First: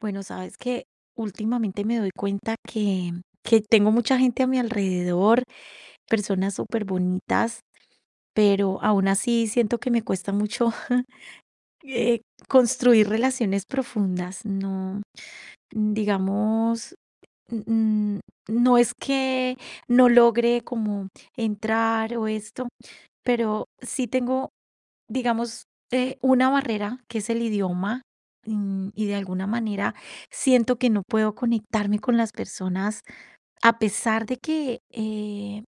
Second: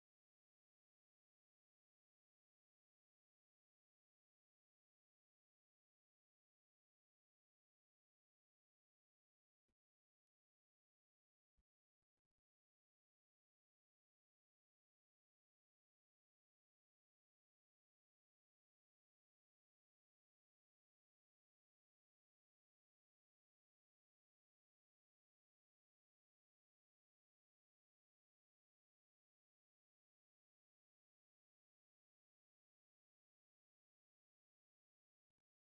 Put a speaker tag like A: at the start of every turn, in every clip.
A: Bueno, sabes que últimamente me doy cuenta que tengo mucha gente a mi alrededor, personas súper bonitas, pero aún así siento que me cuesta mucho eh, construir relaciones profundas, ¿no? Digamos, N no es que no logre como entrar o esto, pero sí tengo, digamos, una barrera, que es el idioma, y de alguna manera siento que no puedo conectarme con las personas, a pesar de que,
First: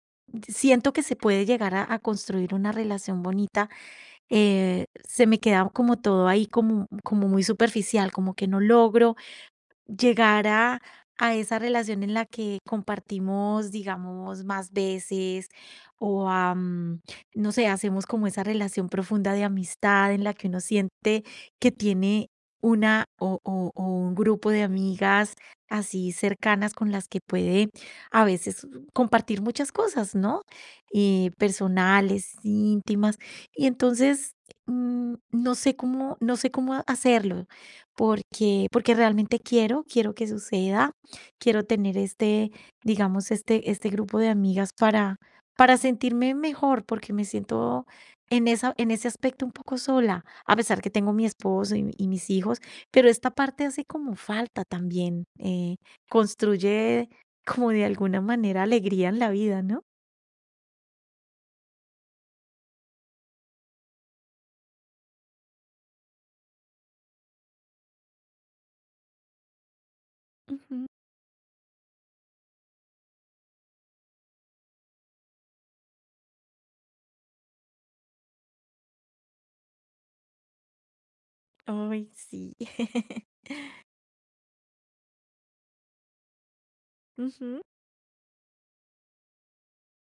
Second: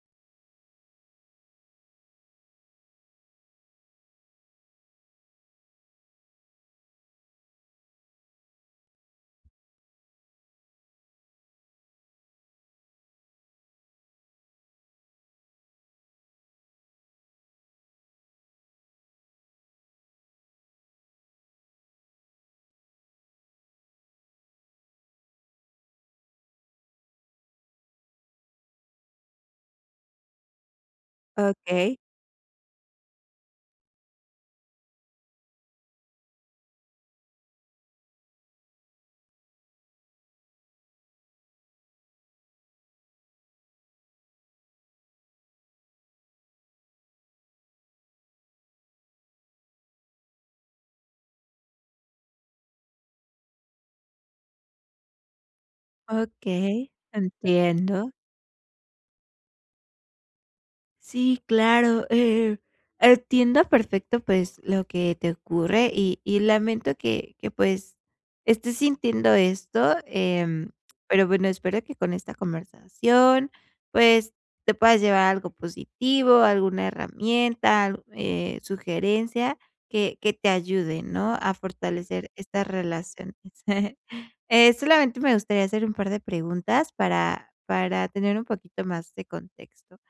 A: siento que se puede llegar a construir una relación bonita, se me queda como todo ahí como muy superficial, como que no logro llegar a esa relación en la que compartimos, digamos, más veces o a, no sé, hacemos como esa relación profunda de amistad en la que uno siente que tiene una o un grupo de amigas así cercanas con las que puede a veces compartir muchas cosas, ¿no?
B: Okey,
A: Personales, íntimas. Y entonces, no sé cómo hacerlo porque realmente quiero que suceda, quiero tener este, digamos, este grupo de amigas para sentirme mejor, porque me siento en ese aspecto un poco sola, a pesar que tengo mi esposo y mis hijos, pero esta parte hace como falta también,
B: okey,
A: construye como de
B: entiendo.
A: alguna manera alegría en la vida, ¿no?
B: Sí, claro, entiendo perfecto, pues, lo que te ocurre y lamento que, pues, estés sintiendo esto,
A: Ujú.
B: pero bueno, espero que con esta conversación, pues, te puedas llevar algo positivo, alguna herramienta, al sugerencia que te ayude, ¿no?, a
A: Ay,
B: fortalecer
A: sí.
B: estas relaciones. Solamente me gustaría hacer un par de preguntas para
A: Ujú.
B: para tener un poquito más de contexto.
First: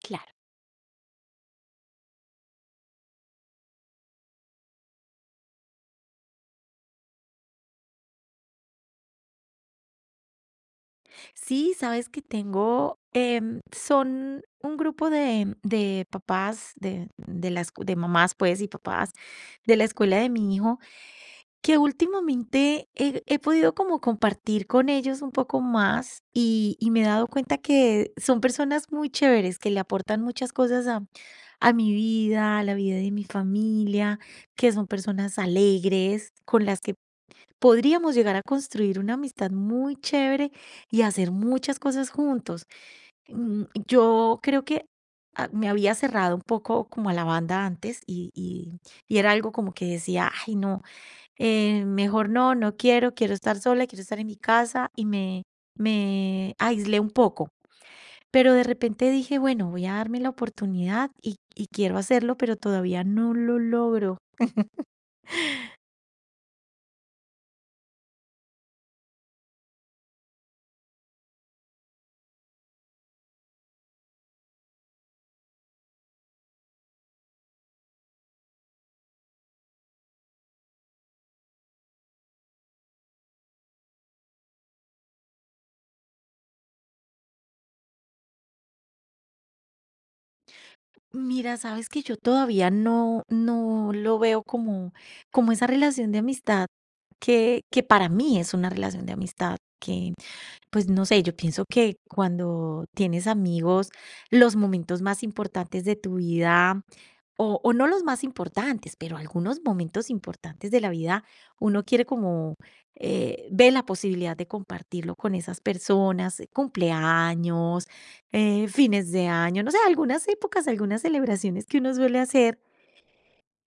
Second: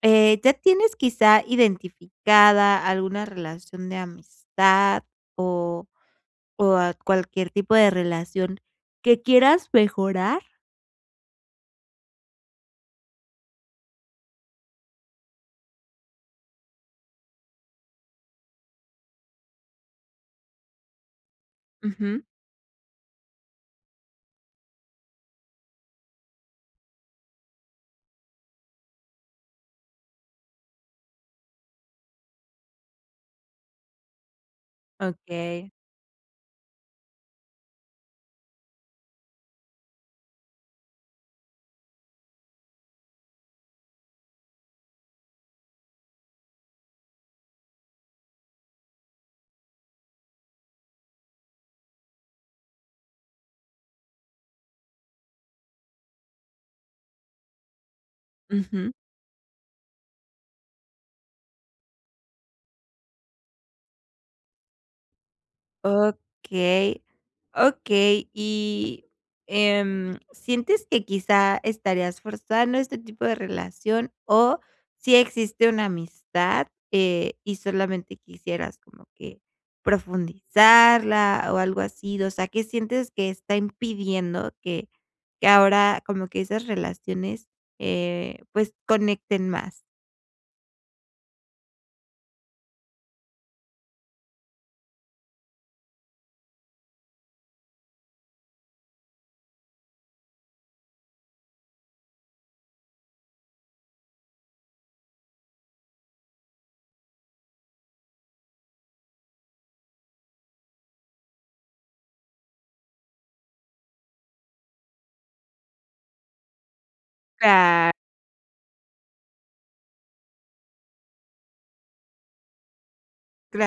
A: Claro.
B: ¿Ya tienes quizá identificada alguna relación de amistad o o a cualquier tipo de relación que quieras mejorar?
A: Sí, sabes que tengo, son un grupo de papás, de mamás pues y papás de la escuela de mi hijo, que
B: Ujú,
A: últimamente he podido como compartir con ellos un poco más y me he dado cuenta que son personas muy chéveres, que le aportan muchas cosas a mi vida, a la vida de mi familia, que son personas
B: okey.
A: alegres, con las que podríamos llegar a construir una amistad muy chévere y hacer muchas cosas juntos. Yo creo que me había cerrado un poco como a la banda antes y era algo como que decía, ay no, mejor no, no quiero, quiero estar sola, quiero estar en mi casa y me aislé un poco. Pero de repente dije, bueno, voy a darme la oportunidad y quiero hacerlo, pero todavía no lo logro.
B: Okey, okey. Y, ¿sientes que quizá estarías forzando este tipo de relación o si existe una amistad, y solamente quisieras como que profundizarla o algo así? O sea, ¿qué sientes que está impidiendo que ahora como que esas relaciones, pues, conecten más?
A: Mira, sabes que yo todavía no lo veo como, como esa relación de amistad que para mí es una relación de amistad, que pues no sé, yo pienso que cuando tienes amigos, los momentos más importantes de tu vida o no los más importantes, pero algunos momentos importantes de la vida, uno quiere como ve la posibilidad de compartirlo con esas personas, cumpleaños,
B: Claro.
A: fines de año, no sé, algunas épocas, algunas celebraciones que uno suele hacer.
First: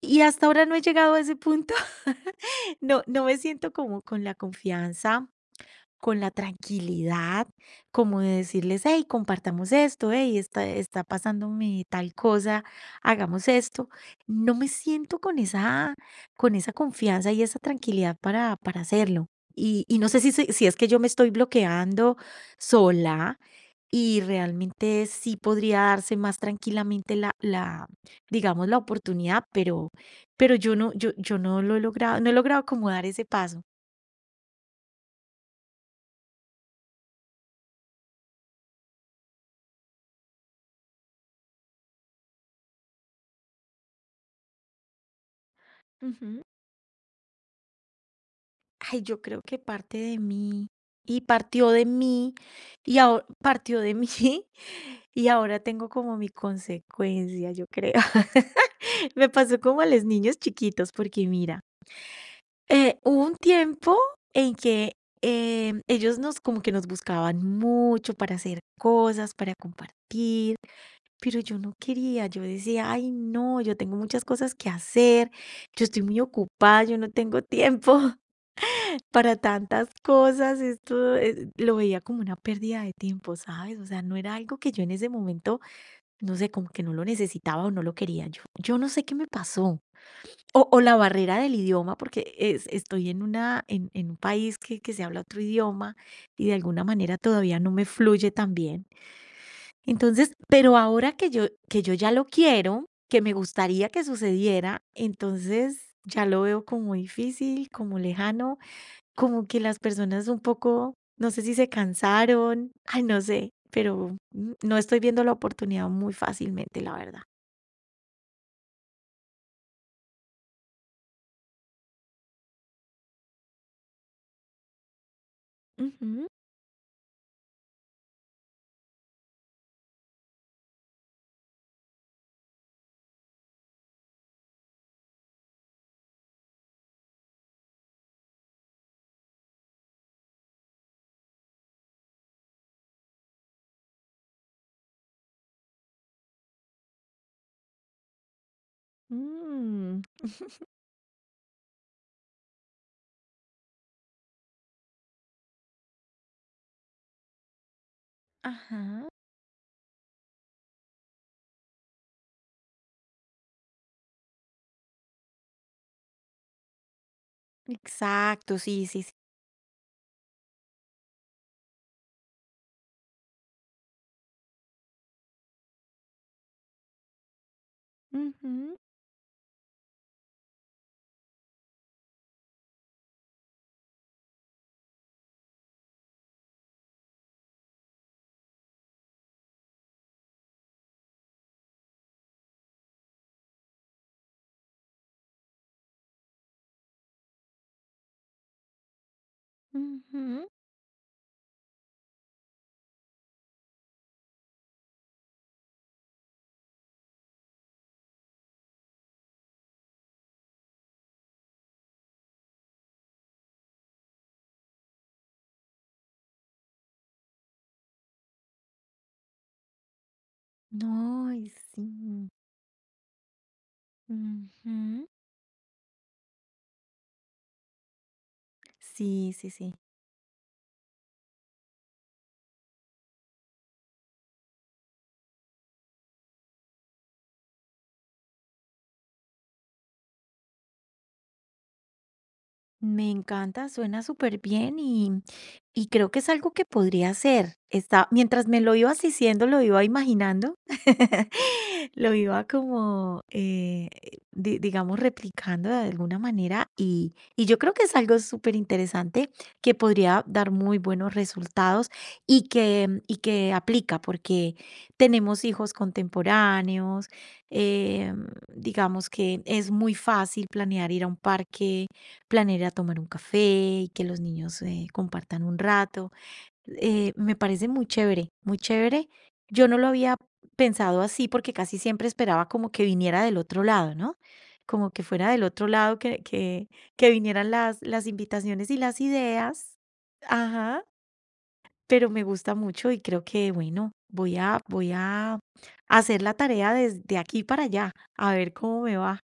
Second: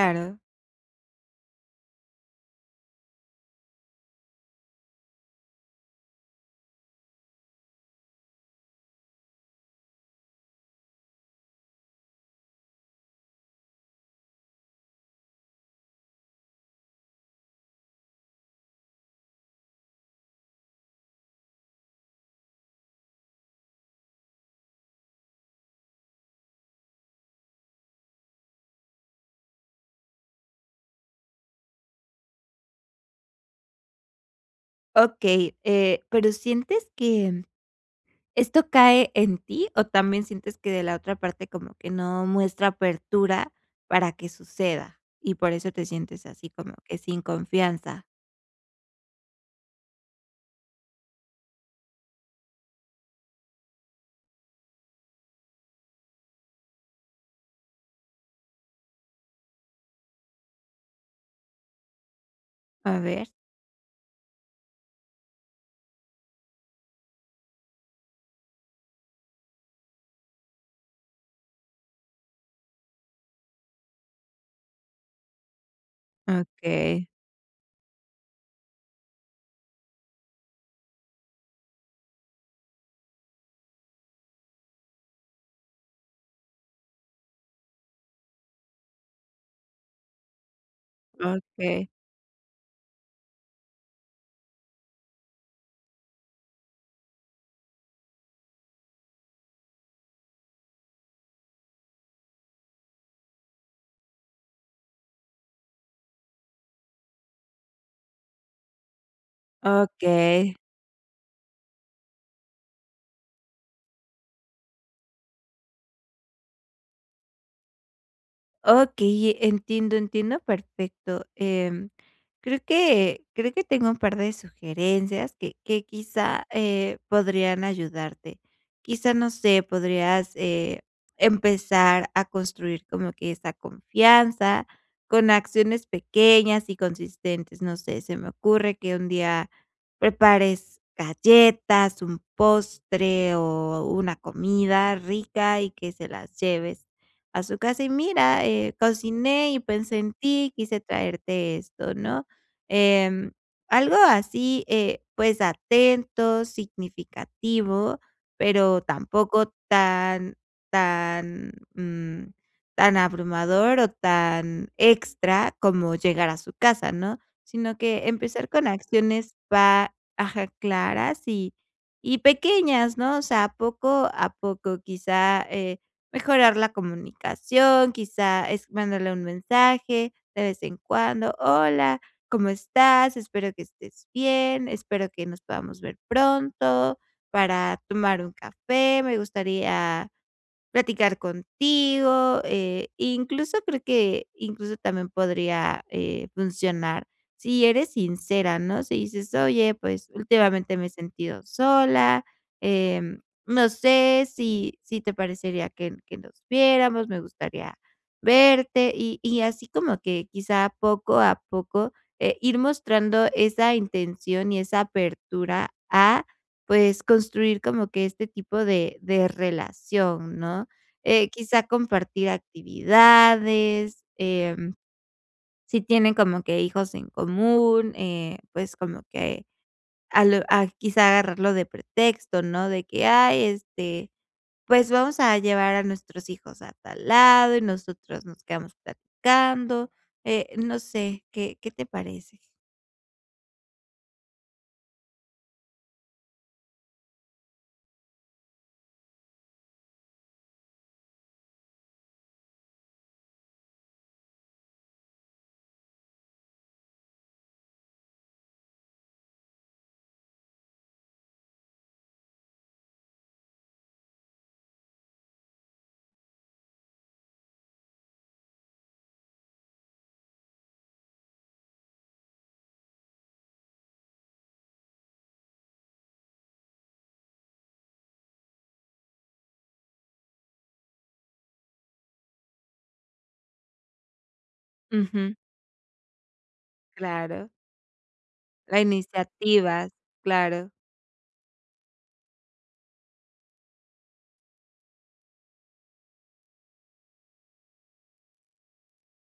A: Y hasta ahora no he llegado a ese punto. No, no me siento como con la confianza con la tranquilidad, como de decirles, hey, compartamos esto, hey, está pasándome tal cosa, hagamos esto. No me siento con esa confianza y esa tranquilidad para hacerlo. Y no sé si es que yo me estoy bloqueando sola y realmente sí podría darse más tranquilamente la, la digamos, la oportunidad, pero yo no lo he logrado, no he logrado como dar ese paso.
B: okey, pero ¿sientes que Esto cae en ti o también sientes que de la otra parte como que no muestra apertura para que suceda? Y por eso te sientes
A: Ujú.
B: así como que sin confianza.
A: Ay, yo creo que parte de mí y partió de mí y ahora partió de mí y ahora tengo como mi consecuencia, yo creo. Me pasó como a los niños chiquitos, porque mira,
B: A
A: hubo
B: ver.
A: un tiempo en que ellos nos como que nos buscaban mucho para hacer cosas, para compartir, pero yo no quería, yo decía, ay, no, yo tengo muchas cosas que hacer, yo estoy muy ocupada, yo
B: Okey,
A: no tengo tiempo para tantas cosas, esto lo veía como una pérdida de tiempo, ¿sabes? O sea, no era algo que yo en ese momento, no sé, como que no lo necesitaba o no lo quería. Yo no sé qué me pasó. O la barrera del
B: okey,
A: idioma, porque estoy en, en un país que se habla otro idioma y de alguna manera todavía no me fluye tan bien. Entonces, pero ahora que yo ya lo quiero, que me gustaría que sucediera, entonces ya lo veo como difícil, como lejano como que las personas un
B: okey.
A: poco, no sé si se cansaron, ay, no sé, pero no estoy viendo la oportunidad muy fácilmente, la verdad.
B: Okey, entiendo, entiendo perfecto. Creo que tengo un par de sugerencias que
A: Ujú.
B: quizá, podrían ayudarte. Quizá, no sé, podrías, empezar a construir como que esa confianza con acciones pequeñas y consistentes. No sé, se me ocurre que un día prepares galletas, un postre o una comida rica y que se las lleves a su casa y mira, cociné y pensé
A: Mm.
B: en ti, quise traerte esto, ¿no? Em, algo así, pues atento, significativo, pero
A: Ajá.
B: tampoco tan, tan, tan abrumador o tan extra como llegar a su casa, ¿no? Sino que empezar
A: Exacto,
B: con
A: sí, sí, sí.
B: acciones pa ajá, claras y pequeñas, ¿no? O sea, poco a poco, quizá mejorar la comunicación, quizá es
A: Ujú,
B: mandarle un mensaje de vez en cuando. Hola, ¿cómo estás? Espero que estés bien, espero que nos podamos ver pronto para tomar un café. Me gustaría platicar contigo, incluso creo que incluso también podría, funcionar si eres sincera, ¿no? Si dices: "Oye, pues
A: ujú.
B: últimamente me he sentido sola, em, no sé si te parecería que nos viéramos, me gustaría verte", y así como que quizá poco a poco, ir mostrando esa intención y esa apertura a, pues, construir como que este tipo de relación, ¿no?
A: No, y
B: Quizá compartir
A: sí.
B: actividades,
A: Ujú.
B: si tienen como que hijos en común, pues, como
A: Sí,
B: que
A: sí, sí.
B: a lo a quizá agarrarlo de pretexto, ¿no? De que: "Ay, este, pues, vamos a llevar a nuestros hijos a tal lado y nosotros nos quedamos platicando", no sé, ¿qué te parece?
A: Me encanta, suena súper bien y creo que es algo que podría hacer. Está, mientras me lo ibas diciendo, lo iba imaginando, lo iba como, digamos, replicando de alguna manera y yo creo que es algo súper interesante que podría dar muy buenos resultados y que aplica porque tenemos hijos contemporáneos, eh, digamos que es muy fácil planear ir a un parque planear ir a tomar un café y que los niños compartan un rato. Me parece muy chévere, muy chévere. Yo no lo había pensado así porque casi siempre esperaba como que viniera del otro lado, ¿no? Como que fuera
B: Ujú,
A: del otro lado, que
B: claro,
A: vinieran las invitaciones y
B: la
A: las ideas.
B: iniciativa, claro.
A: Ajá, pero me gusta mucho y creo que, bueno, voy a hacer la tarea desde aquí para allá, a ver cómo me va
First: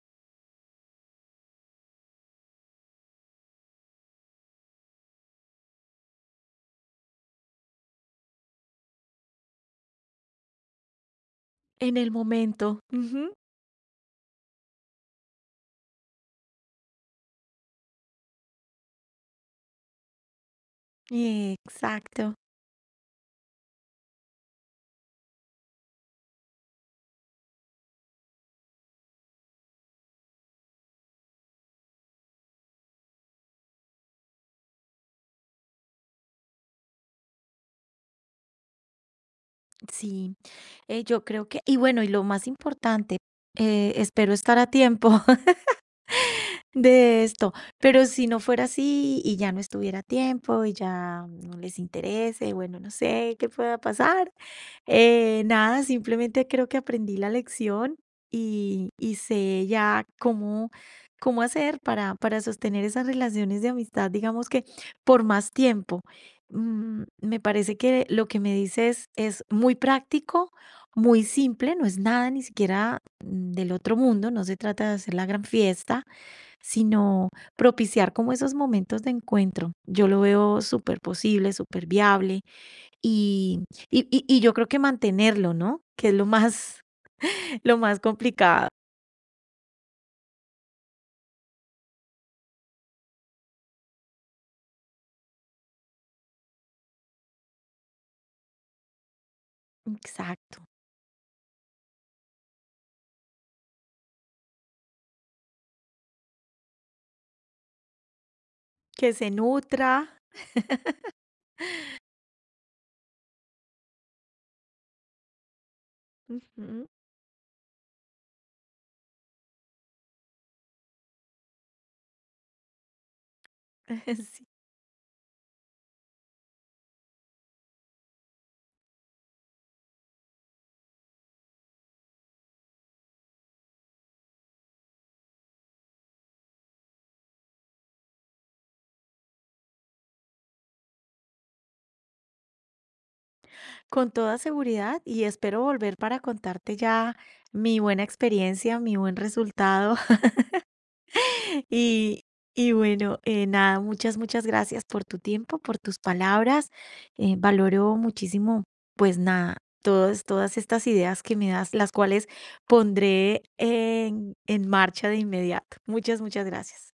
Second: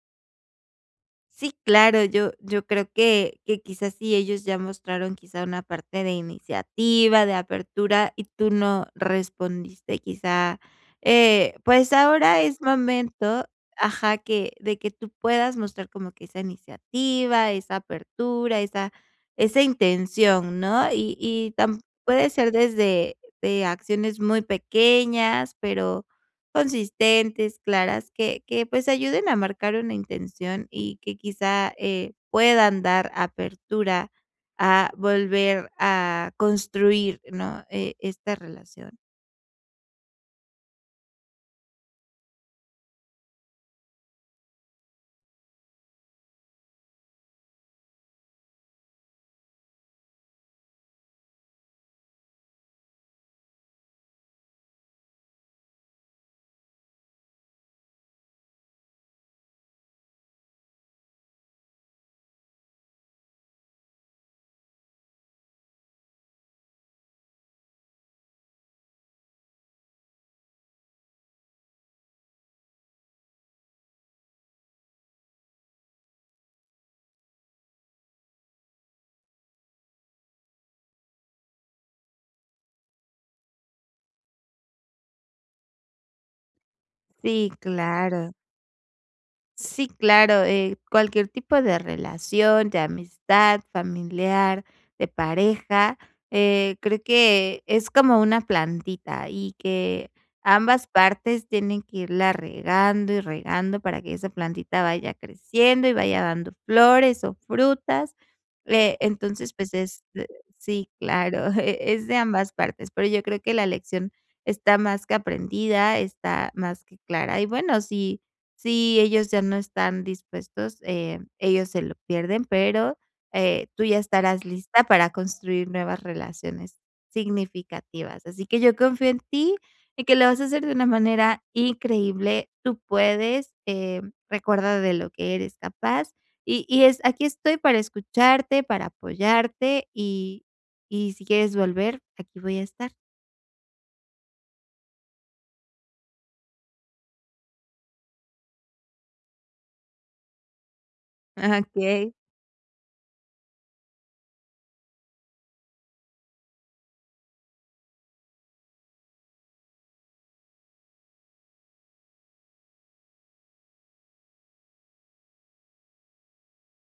B: Sí, claro, yo creo que quizás sí ellos ya mostraron quizá una parte de iniciativa, de apertura, y tú no respondiste quizá, pues
A: en el
B: ahora es
A: momento. Ujú.
B: momento ajá, que de que tú puedas mostrar como que esa iniciativa, esa apertura, esa esa intención, ¿no? Y tam puede
A: Exacto.
B: ser desde de acciones muy pequeñas, pero consistentes, claras, que, pues, ayuden a marcar una intención y que quizá, puedan dar apertura a volver a construir, ¿no?, esta relación.
A: Sí, yo creo que, y bueno, y lo más importante, espero estar a tiempo de esto, pero si no fuera así y ya no estuviera a tiempo y ya no les interese, bueno, no sé qué pueda pasar, nada, simplemente creo que aprendí la lección y sé ya cómo, cómo hacer para sostener esas relaciones de amistad, digamos que por más tiempo. Me parece que lo que me dices es muy práctico, muy simple, no es nada ni siquiera del otro mundo, no se trata de hacer la gran fiesta, sino propiciar como esos momentos de encuentro. Yo lo veo súper posible, súper viable y y yo creo que mantenerlo, ¿no? Que es lo más
B: Sí,
A: lo más
B: claro.
A: complicado.
B: Sí, claro, cualquier tipo de relación, de amistad, familiar, de pareja, creo que es como una plantita y que
A: Exacto.
B: ambas partes tienen que irla regando y regando para que esa plantita vaya creciendo y vaya dando flores o frutas.
A: Que se
B: Entonces, pues
A: nutra.
B: es, sí, claro, e- es de ambas partes, pero yo creo que la lección está más que aprendida, está más
A: Ujú.
B: que clara. Y bueno, sí si ellos ya no están dispuestos, ellos se lo pierden, pero, tú ya estarás
A: Sí.
B: lista para construir nuevas relaciones significativas. Así que yo confío en ti, y que lo vas a hacer de una manera increíble. Tú puedes, recuerda de lo que eres capaz y es aquí estoy para escucharte, para apoyarte y si quieres volver, aquí voy a estar.
A: Con toda seguridad, y espero volver para contarte ya mi buena experiencia, mi buen resultado.
B: Okey.
A: Y, y bueno, nada, muchas, muchas gracias por tu tiempo, por tus palabras. Valoro muchísimo, pues nada, todas, todas estas ideas que me das, las cuales pondré en marcha de inmediato. Muchas, muchas gracias.